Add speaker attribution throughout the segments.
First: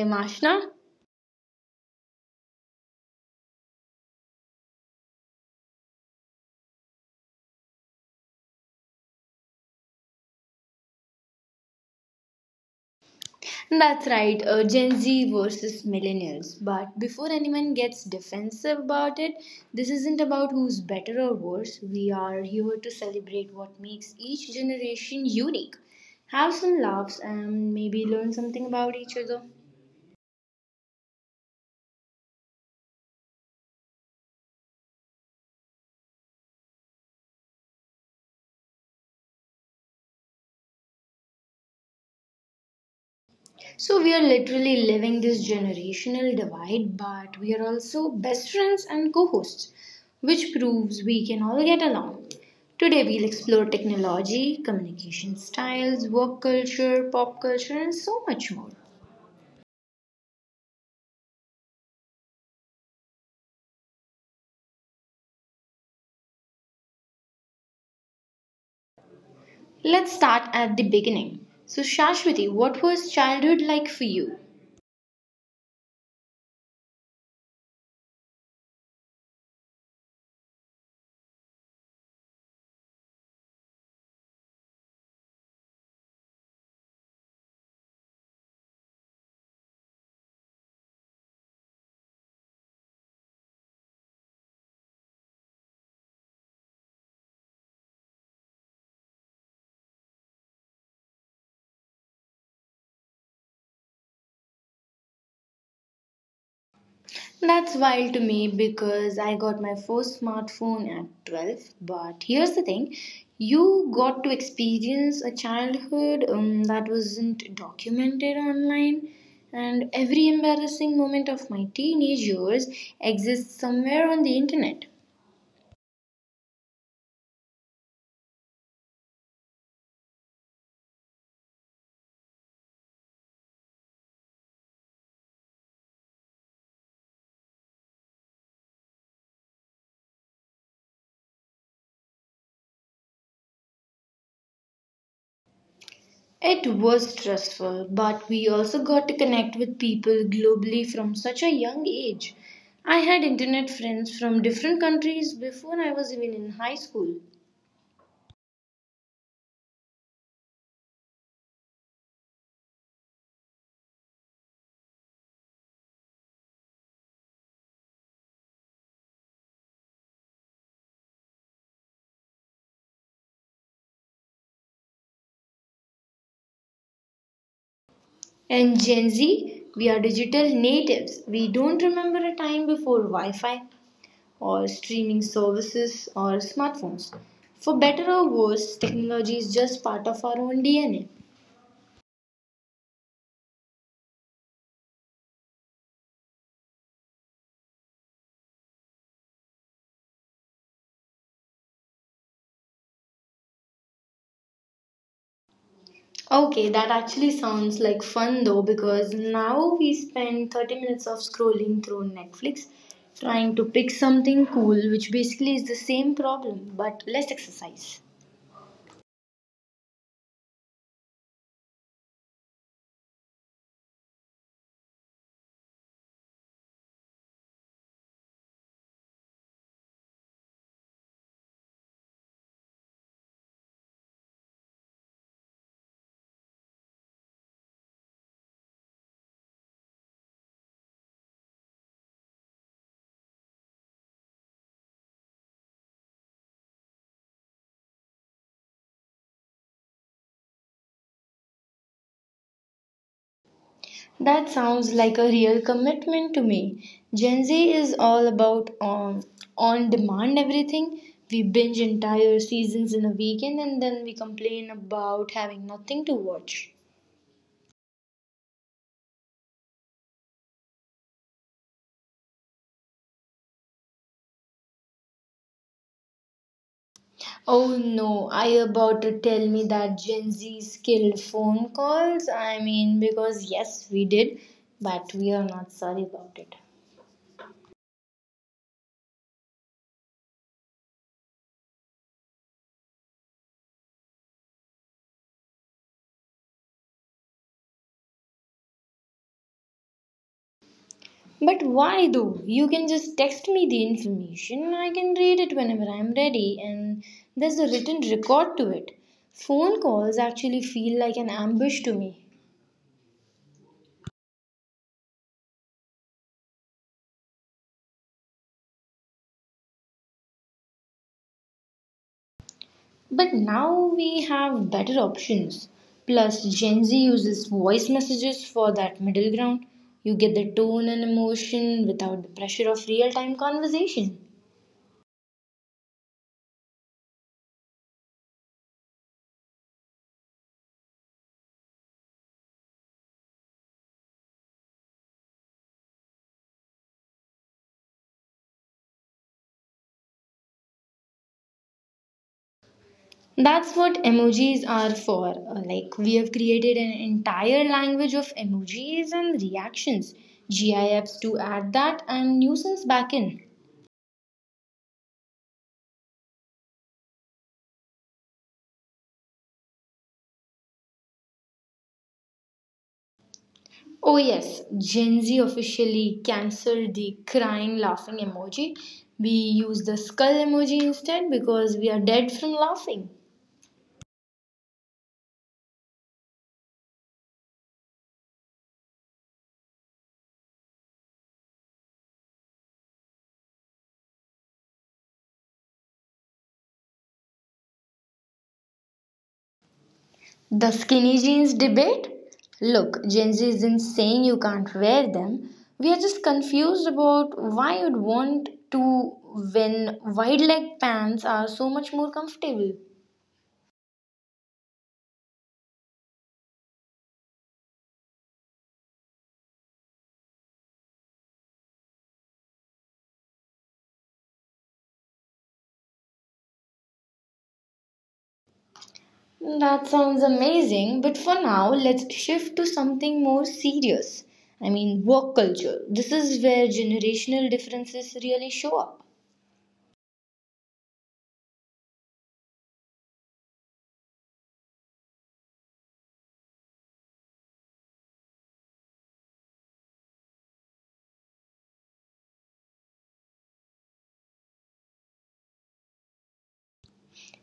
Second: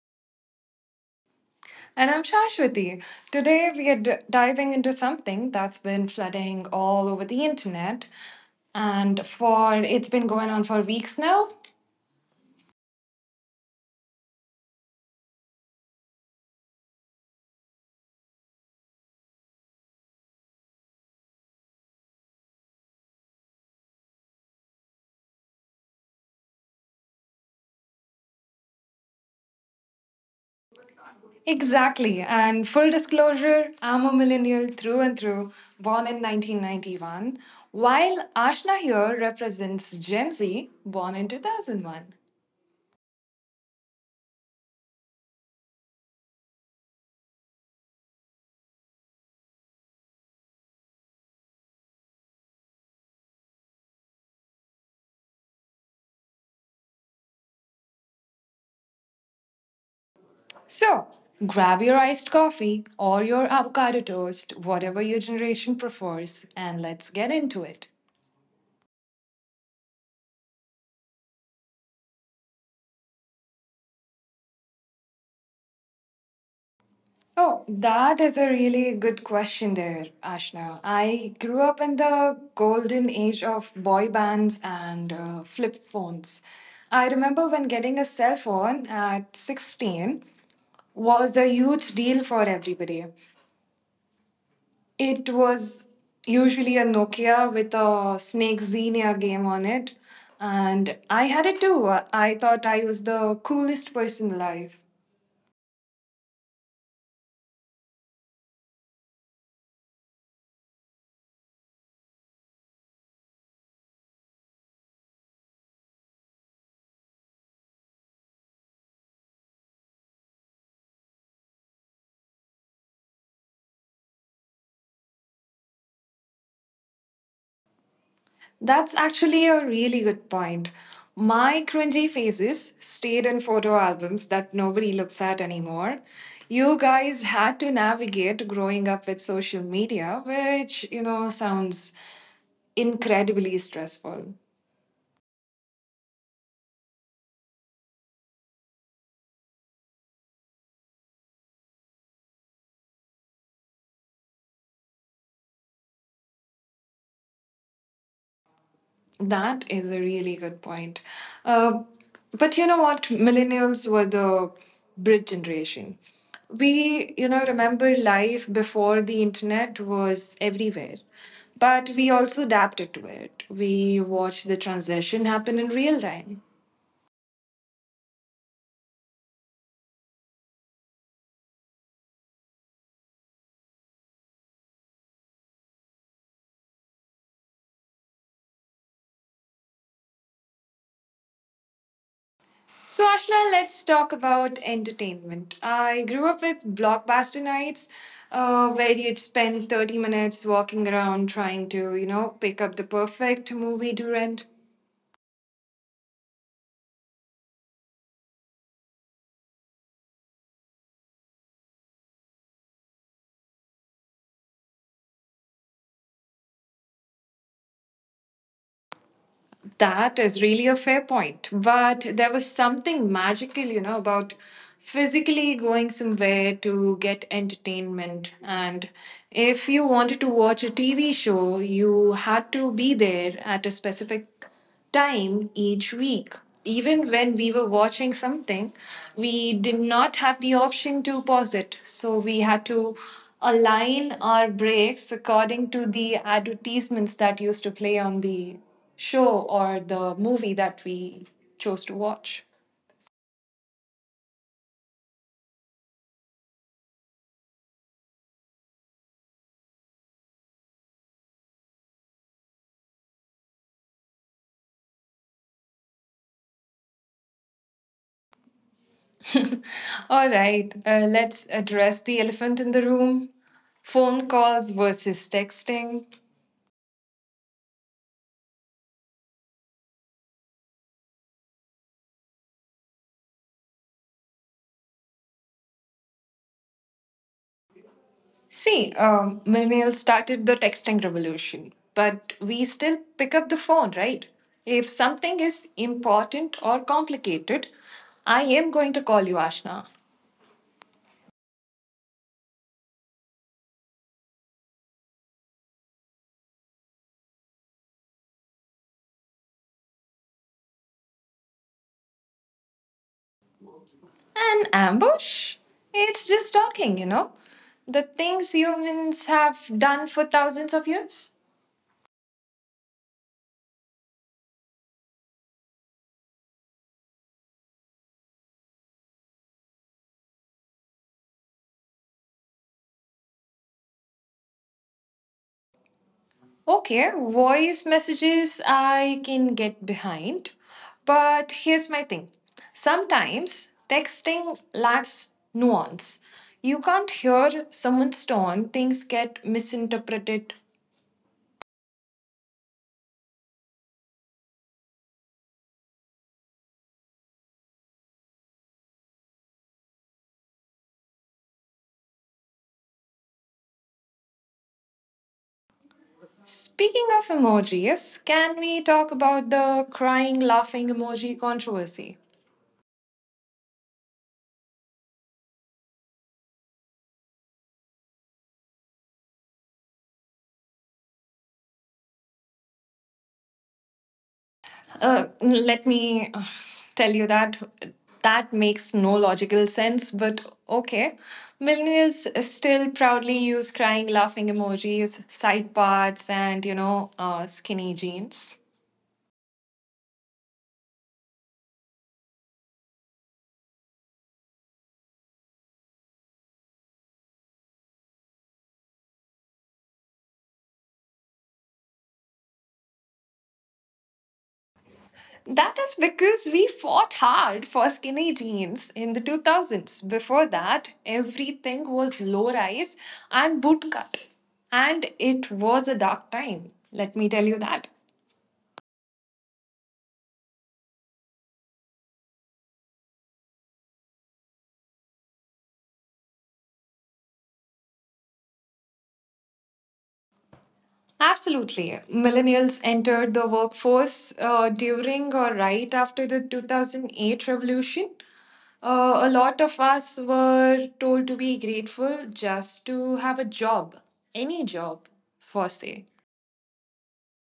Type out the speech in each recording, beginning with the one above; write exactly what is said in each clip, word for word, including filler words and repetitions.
Speaker 1: am Ashna.
Speaker 2: And I'm Shashwati. Today we are d- diving into something that's been flooding all over the internet and for it's been going on for weeks now.
Speaker 1: And that's right, uh, Gen Z versus millennials. But before anyone gets defensive about it, this isn't about who's better or worse. We are here to celebrate what makes each generation unique, have some laughs, and maybe learn something about each other.
Speaker 2: Exactly. And full disclosure, I'm a millennial through and through, born in nineteen ninety-one, while Ashna here represents Gen Z, born in two thousand one.
Speaker 1: So we are literally living this generational divide, but we are also best friends and co hosts, which proves we can all get along. Today we'll explore technology, communication styles, work culture, pop culture, and so much more.
Speaker 2: So, grab your iced coffee or your avocado toast, whatever your generation prefers, and let's get into it.
Speaker 1: Let's start at the beginning. So, Shashwati, what was childhood like for you?
Speaker 2: Oh, that is a really good question there, Ashna. I grew up in the golden age of boy bands and uh, flip phones. I remember when getting a cell phone at sixteen was a huge deal for everybody. It was usually a Nokia with a Snake Xenia game on it, and I had it too. I thought I was the coolest person alive.
Speaker 1: That's wild to me because I got my first smartphone at twelve. But here's the thing, you got to experience a childhood um, that wasn't documented online, and every embarrassing moment of my teenage years exists somewhere on the internet.
Speaker 2: That's actually a really good point. My cringy phases stayed in photo albums that nobody looks at anymore. You guys had to navigate growing up with social media, which, you know, sounds incredibly stressful.
Speaker 1: It was stressful, but we also got to connect with people globally from such a young age. I had internet friends from different countries before I was even in high school.
Speaker 2: That is a really good point. Uh, but you know what? Millennials were the bridge generation. We, you know, remember life before the internet was everywhere. But we also adapted to it. We watched the transition happen in real time.
Speaker 1: And Gen Z, we are digital natives. We don't remember a time before Wi Fi or streaming services or smartphones. For better or worse, technology is just part of our own D N A.
Speaker 2: So, Ashna, let's talk about entertainment. I grew up with blockbuster nights uh, where you'd spend thirty minutes walking around trying to, you know, pick up the perfect movie to rent.
Speaker 1: Okay, that actually sounds like fun though, because now we spend thirty minutes of scrolling through Netflix trying to pick something cool, which basically is the same problem but less exercise.
Speaker 2: That is really a fair point. But there was something magical, you know, about physically going somewhere to get entertainment. And if you wanted to watch a T V show, you had to be there at a specific time each week. Even when we were watching something, we did not have the option to pause it. So we had to align our breaks according to the advertisements that used to play on the show or the movie that we chose to watch.
Speaker 1: That sounds like a real commitment to me. Gen Z is all about um, on demand everything. We binge entire seasons in a weekend and then we complain about having nothing to watch.
Speaker 2: All right, uh, let's address the elephant in the room phone calls versus texting.
Speaker 1: Oh no, are you about to tell me that Gen Z skilled phone calls? I mean, because yes, we did, but we are not sorry about it.
Speaker 2: See, um, millennials started the texting revolution, but we still pick up the phone, right? If something is important or complicated, I am going to call you Ashna.
Speaker 1: But why though? You can just text me the information. I can read it whenever I'm ready, and there's a written record to it. Phone calls actually feel like an ambush to me.
Speaker 2: An ambush? It's just talking, you know? The things humans have done for thousands of years.
Speaker 1: But now we have better options. Plus, Gen Z uses voice messages for that middle ground. You get the tone and emotion without the pressure of real time conversation.
Speaker 2: Okay, voice messages I can get behind. But here's my thing sometimes texting lacks nuance. You can't hear someone's tone, things get misinterpreted.
Speaker 1: That's what emojis are for. Uh, Like, we have created an entire language of emojis and reactions. GIFs to add that and nuisance back in.
Speaker 2: Speaking of emojis, can we talk about the crying laughing emoji controversy?
Speaker 1: Oh, yes, Gen Z officially cancelled the crying laughing emoji. We use the skull emoji instead because we are dead from laughing.
Speaker 2: Uh, let me uh, tell you that that makes no logical sense, but okay. Millennials still proudly use crying, laughing emojis, side parts, and you know, uh, skinny jeans.
Speaker 1: The skinny jeans debate? Look, Gen Z isn't saying you can't wear them. We are just confused about why you'd want to when wide leg pants are so much more comfortable.
Speaker 2: That is because we fought hard for skinny jeans in the two thousands. Before that, everything was low rise and bootcut, and it was a dark time. Let me tell you that.
Speaker 1: That sounds amazing, but for now, let's shift to something more serious. I mean, work culture. This is where generational differences really show up.
Speaker 2: Absolutely. Millennials entered the workforce uh, during or right after the two thousand eight revolution. Uh, a lot of us were told to be grateful just to have a job, any job, for say.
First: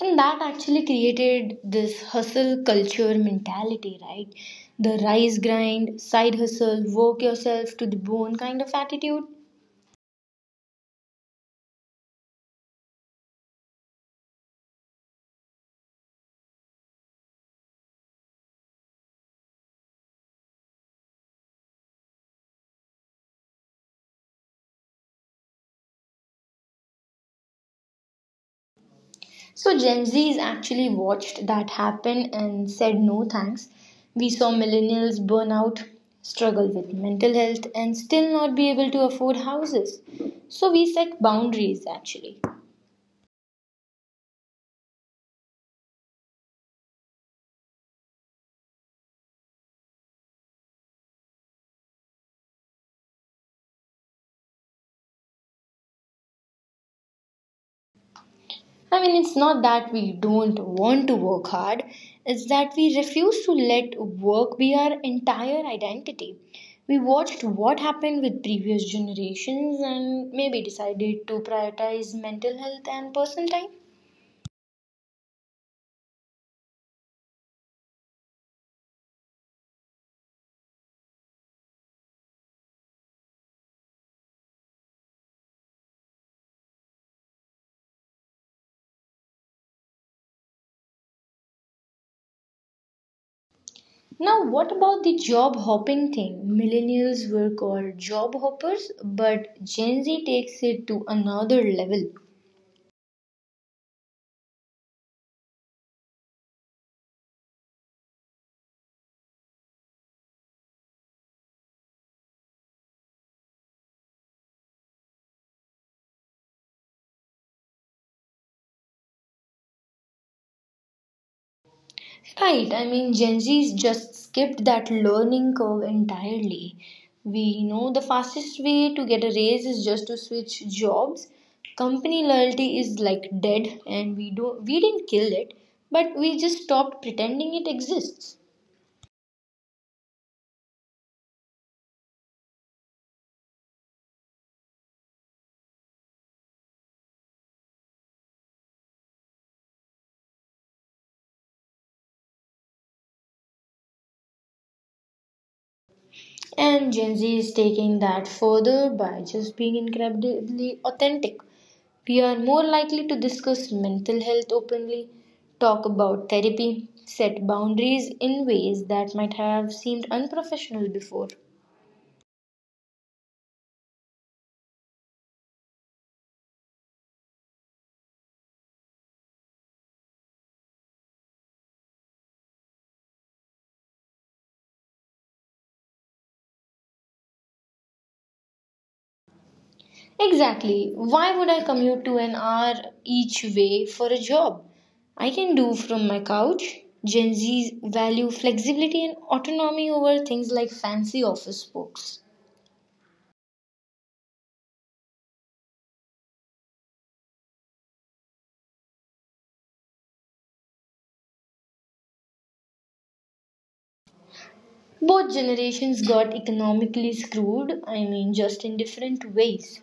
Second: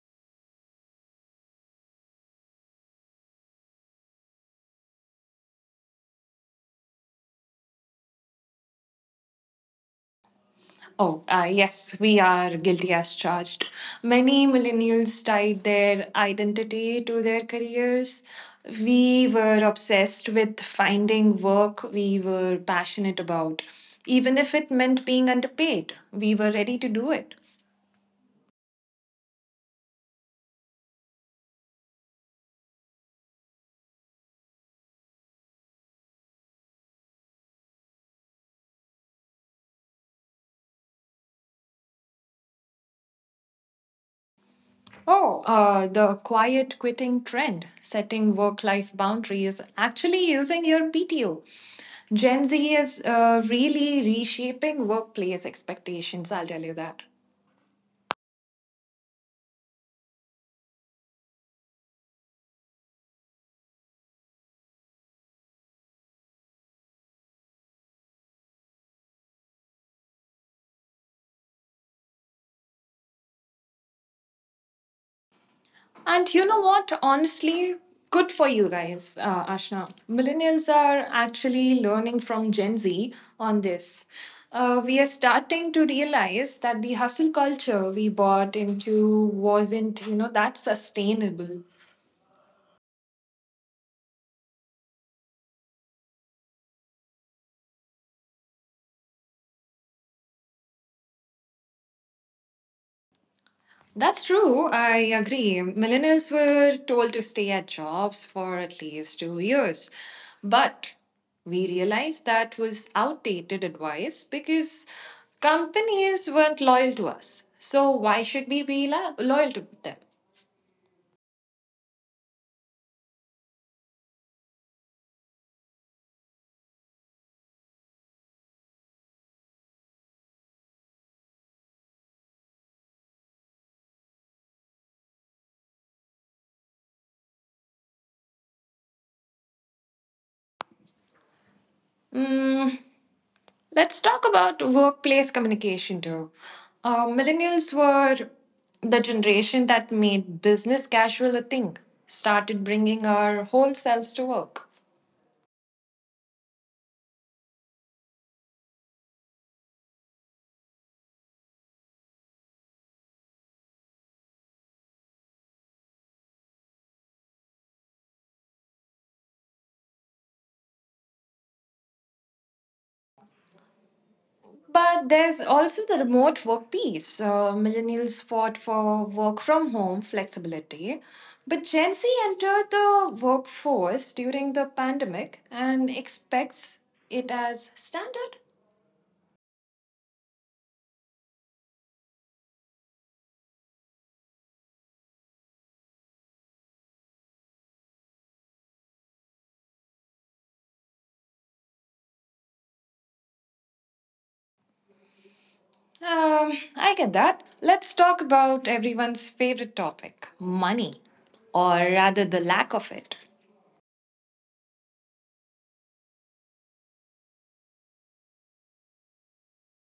Speaker 1: And that actually created this hustle culture mentality, right? The rise grind, side hustle, work yourself to the bone kind of attitude.
Speaker 2: Oh, uh, yes, we are guilty as charged. Many millennials tied their identity to their careers. We were obsessed with finding work we were passionate about, even if it meant being underpaid. We were ready to do it.
Speaker 1: So Gen Z's actually watched that happen and said no thanks. We saw millennials burn out, struggle with mental health, and still not be able to afford houses. So we set boundaries actually.
Speaker 2: Oh, uh, the quiet quitting trend, setting work life boundaries, actually using your P T O. Gen Z is uh, really reshaping workplace expectations, I'll tell you that.
Speaker 1: I mean, it's not that we don't want to work hard, it's that we refuse to let work be our entire identity. We watched what happened with previous generations and maybe decided to prioritize mental health and personal time.
Speaker 2: And you know what? Honestly, good for you guys, uh, Ashna. Millennials are actually learning from Gen Z on this. Uh, we are starting to realize that the hustle culture we bought into wasn't, you know, that sustainable.
Speaker 1: Now, what about the job hopping thing? Millennials were called job hoppers, but Gen Z takes it to another level.
Speaker 2: That's true. I agree. Millennials were told to stay at jobs for at least two years. But we realized that was outdated advice because companies weren't loyal to us. So why should we be lo- loyal to them?
Speaker 1: Right, I mean, Gen Z's just skipped that learning curve entirely. We know the fastest way to get a raise is just to switch jobs. Company loyalty is like dead, and we do we didn't kill it, but we just stopped pretending it exists.
Speaker 2: Mm, let's talk about workplace communication too. Uh, millennials were the generation that made business casual a thing, started bringing our whole selves to work.
Speaker 1: And Gen Z is taking that further by just being incredibly authentic. We are more likely to discuss mental health openly, talk about therapy, set boundaries in ways that might have seemed unprofessional before.
Speaker 2: But there's also the remote work piece. Uh, millennials fought for work from home flexibility, but Gen Z entered the workforce during the pandemic and expects it as standard.
Speaker 1: Exactly. Why would I commute to an hour each way for a job? I can do from my couch. Gen Z's value flexibility and autonomy over things like fancy office books.
Speaker 2: Um, I get that. Let's talk about everyone's favorite topic money, or rather, the lack of it.
Speaker 1: Both generations got economically screwed, I mean, just in different ways.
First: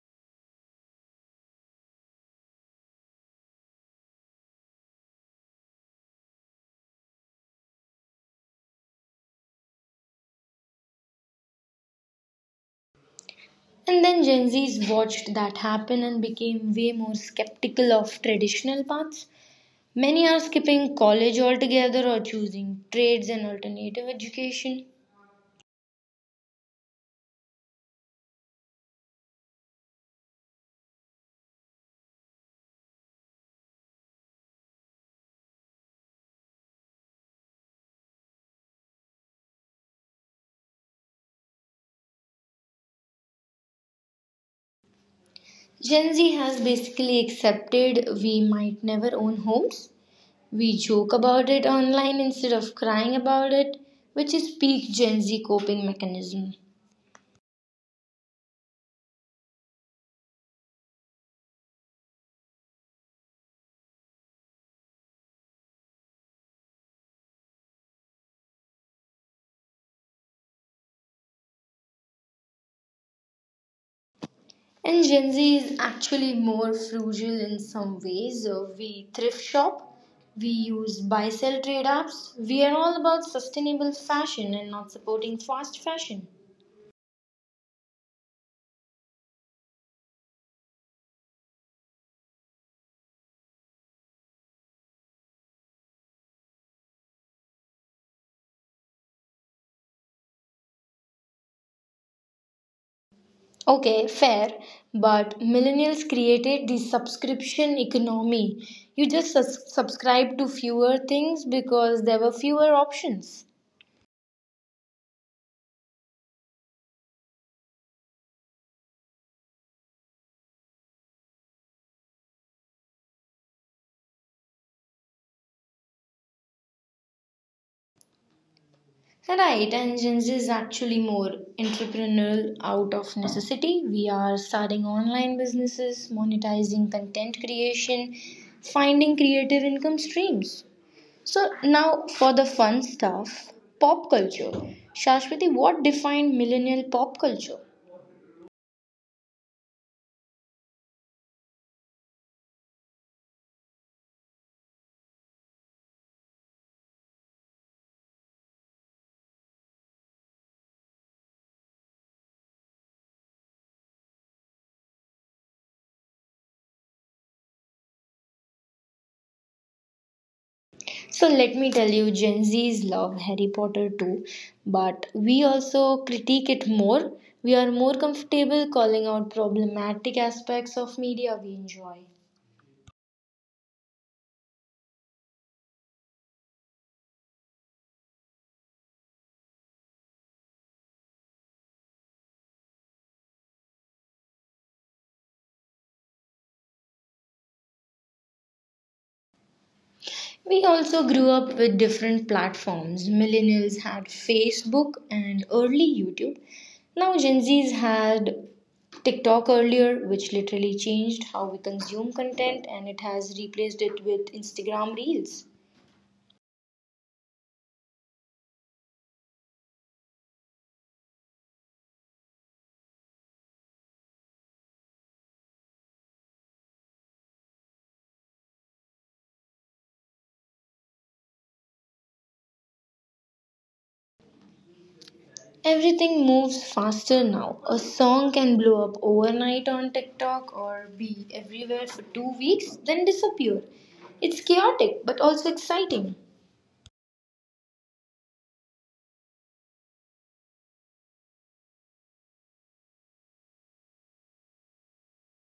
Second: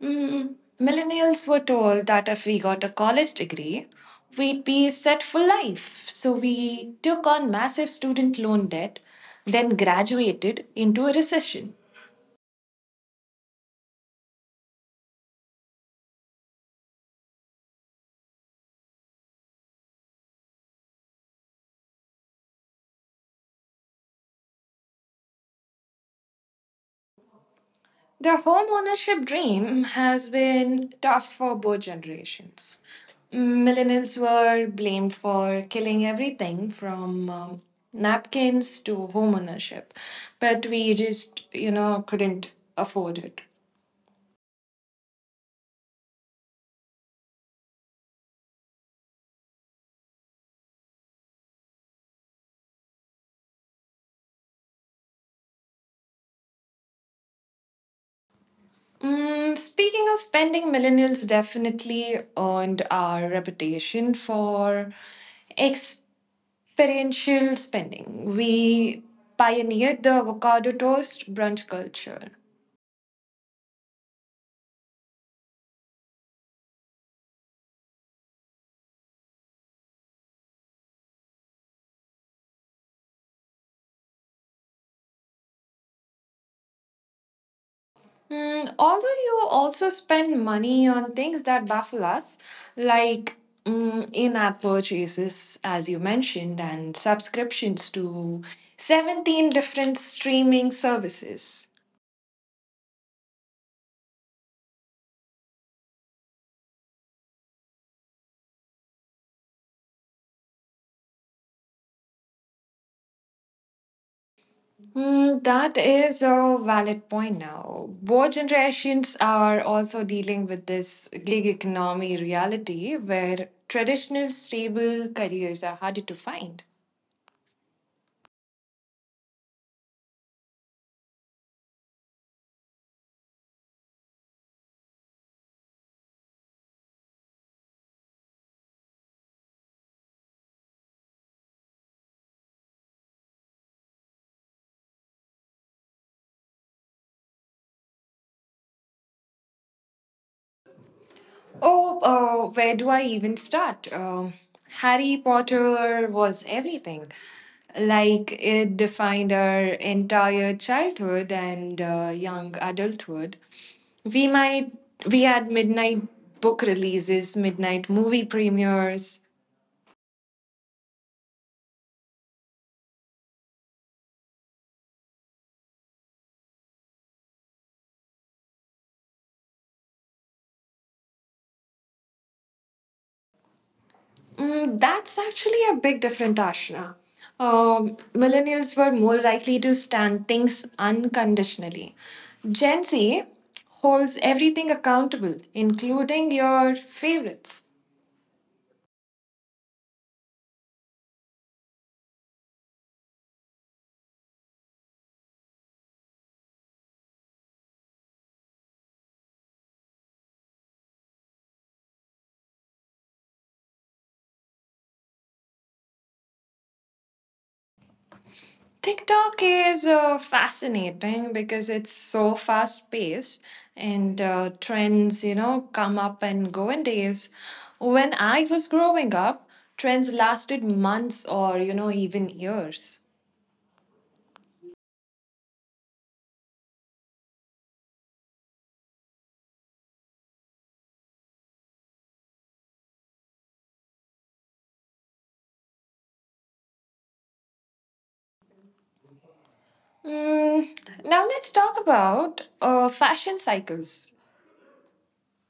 Speaker 2: Mm, millennials were told that if we got a college degree, we'd be set for life. So we took on massive student loan debt, then graduated into a recession.
Speaker 1: And then Gen Zs watched that happen and became way more skeptical of traditional paths. Many are skipping college altogether or choosing trades and alternative education.
Speaker 2: The home ownership dream has been tough for both generations. Millennials were blamed for killing everything from um, napkins to home ownership, but we just, you know, couldn't afford it.
Speaker 1: Gen Z has basically accepted we might never own homes. We joke about it online instead of crying about it, which is peak Gen Z coping mechanism.
Speaker 2: Mm, speaking of spending, millennials definitely earned our reputation for experiential spending. We pioneered the avocado toast brunch culture.
Speaker 1: And Gen Z is actually more frugal in some ways. Uh, We thrift shop, we use buy sell trade apps. We are all about sustainable fashion and not supporting fast fashion.
Speaker 2: Mm, although you also spend money on things that baffle us, like mm, in app purchases, as you mentioned, and subscriptions to seventeen different streaming services.
Speaker 1: Okay, fair, but millennials created the subscription economy. You just sus- subscribe to fewer things because there were fewer options.
Speaker 2: Mm, that is a valid point now. Both generations are also dealing with this gig economy reality where traditional stable careers are harder to find.
Speaker 1: Right, and Gen Z is actually more entrepreneurial out of necessity. We are starting online businesses, monetizing content creation, finding creative income streams. So, now for the fun stuff, pop culture. Shashwati, what defined millennial pop culture?
Speaker 2: Oh, uh, where do I even start? Um Harry Potter was everything. Like, it defined our entire childhood and uh, young adulthood. We might, we had midnight book releases, midnight movie premieres.
Speaker 1: So, let me tell you, Gen Zs love Harry Potter too, but we also critique it more. We are more comfortable calling out problematic aspects of media we enjoy.
Speaker 2: Mm, that's actually a big difference, Ashna. Um, millennials were more likely to stand things unconditionally. Gen Z holds everything accountable, including your favorites.
Speaker 1: We also grew up with different platforms. Millennials had Facebook and early YouTube. Now Gen Zs had TikTok earlier, which literally changed how we consume content and it has replaced it with Instagram Reels.
Speaker 2: TikTok is uh, fascinating because it's so fast paced and uh, trends, you know, come up and go in days. When I was growing up, trends lasted months or, you know, even years.
Speaker 1: Everything moves faster now. A song can blow up overnight on TikTok or be everywhere for two weeks, then disappear. It's chaotic but also exciting.
Speaker 2: Mm, now let's talk about uh, fashion cycles.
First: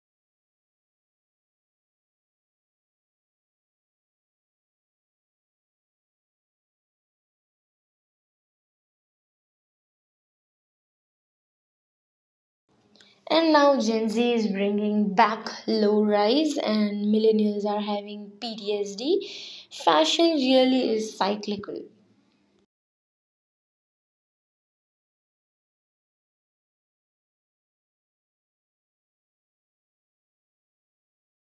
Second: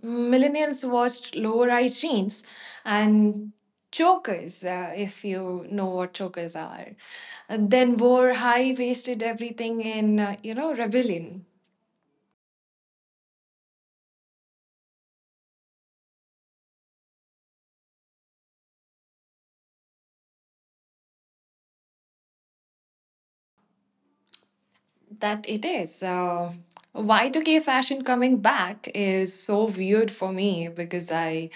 Speaker 2: Millennials watched low-rise jeans and chokers, uh, if you know what chokers are, and then wore high-waisted everything in, uh, you know, rebellion.
Speaker 1: And now Gen Z is bringing back low rise, and millennials are having P T S D. Fashion really is cyclical.
Speaker 2: That it is. Uh, Y two K fashion coming back is so weird for me because I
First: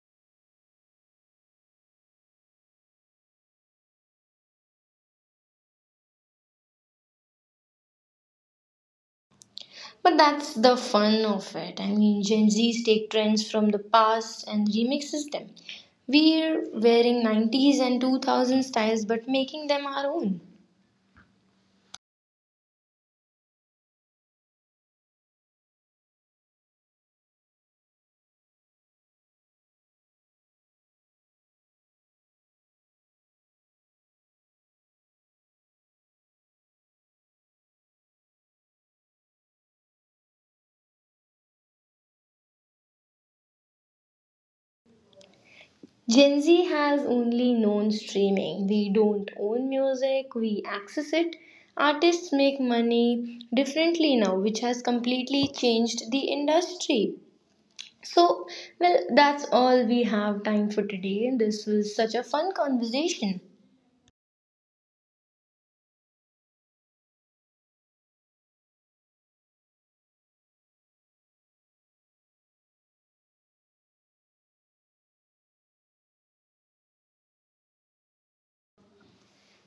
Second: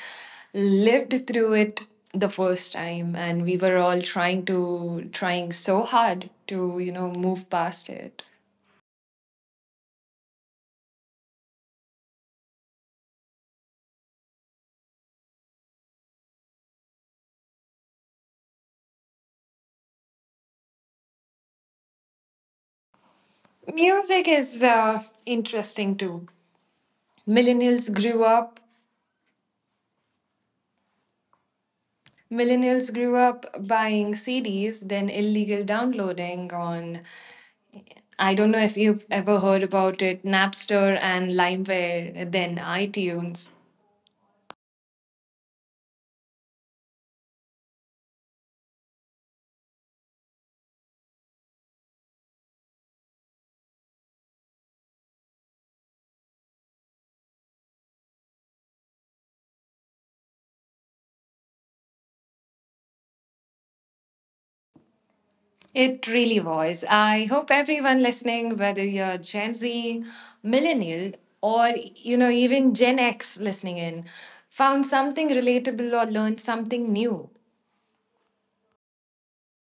Speaker 2: lived through it the first time and we were all trying to trying so hard to you know move past it.
Speaker 1: But that's the fun of it. I mean, Gen Zs take trends from the past and remixes them. We're wearing nineties and two thousand styles but making them our own.
Speaker 2: Music is uh, interesting too. millennials grew up Millennials grew up buying C Ds then illegal downloading on I don't know if you've ever heard about it Napster and LimeWire, then iTunes.
Speaker 1: Gen Z has only known streaming. We don't own music, we access it. Artists make money differently now, which has completely changed the industry. So, well, that's all we have time for today. This was such a fun conversation.
Speaker 2: It really was. I hope everyone listening, whether you're Gen Z, millennial, or you know even Gen X listening in, found something relatable or learned something new.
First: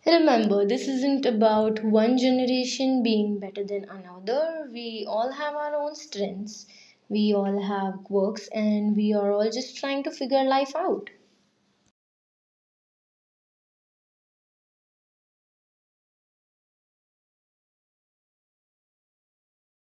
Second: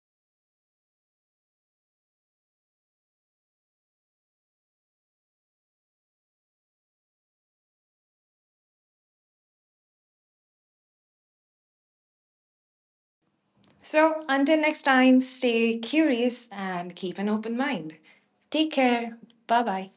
Speaker 1: Remember, this isn't about one generation being better than another. We all have our own strengths, we all have quirks, and we are all just trying to figure life out.
Speaker 2: So until next time, stay curious and keep an open mind. Take care. Bye bye.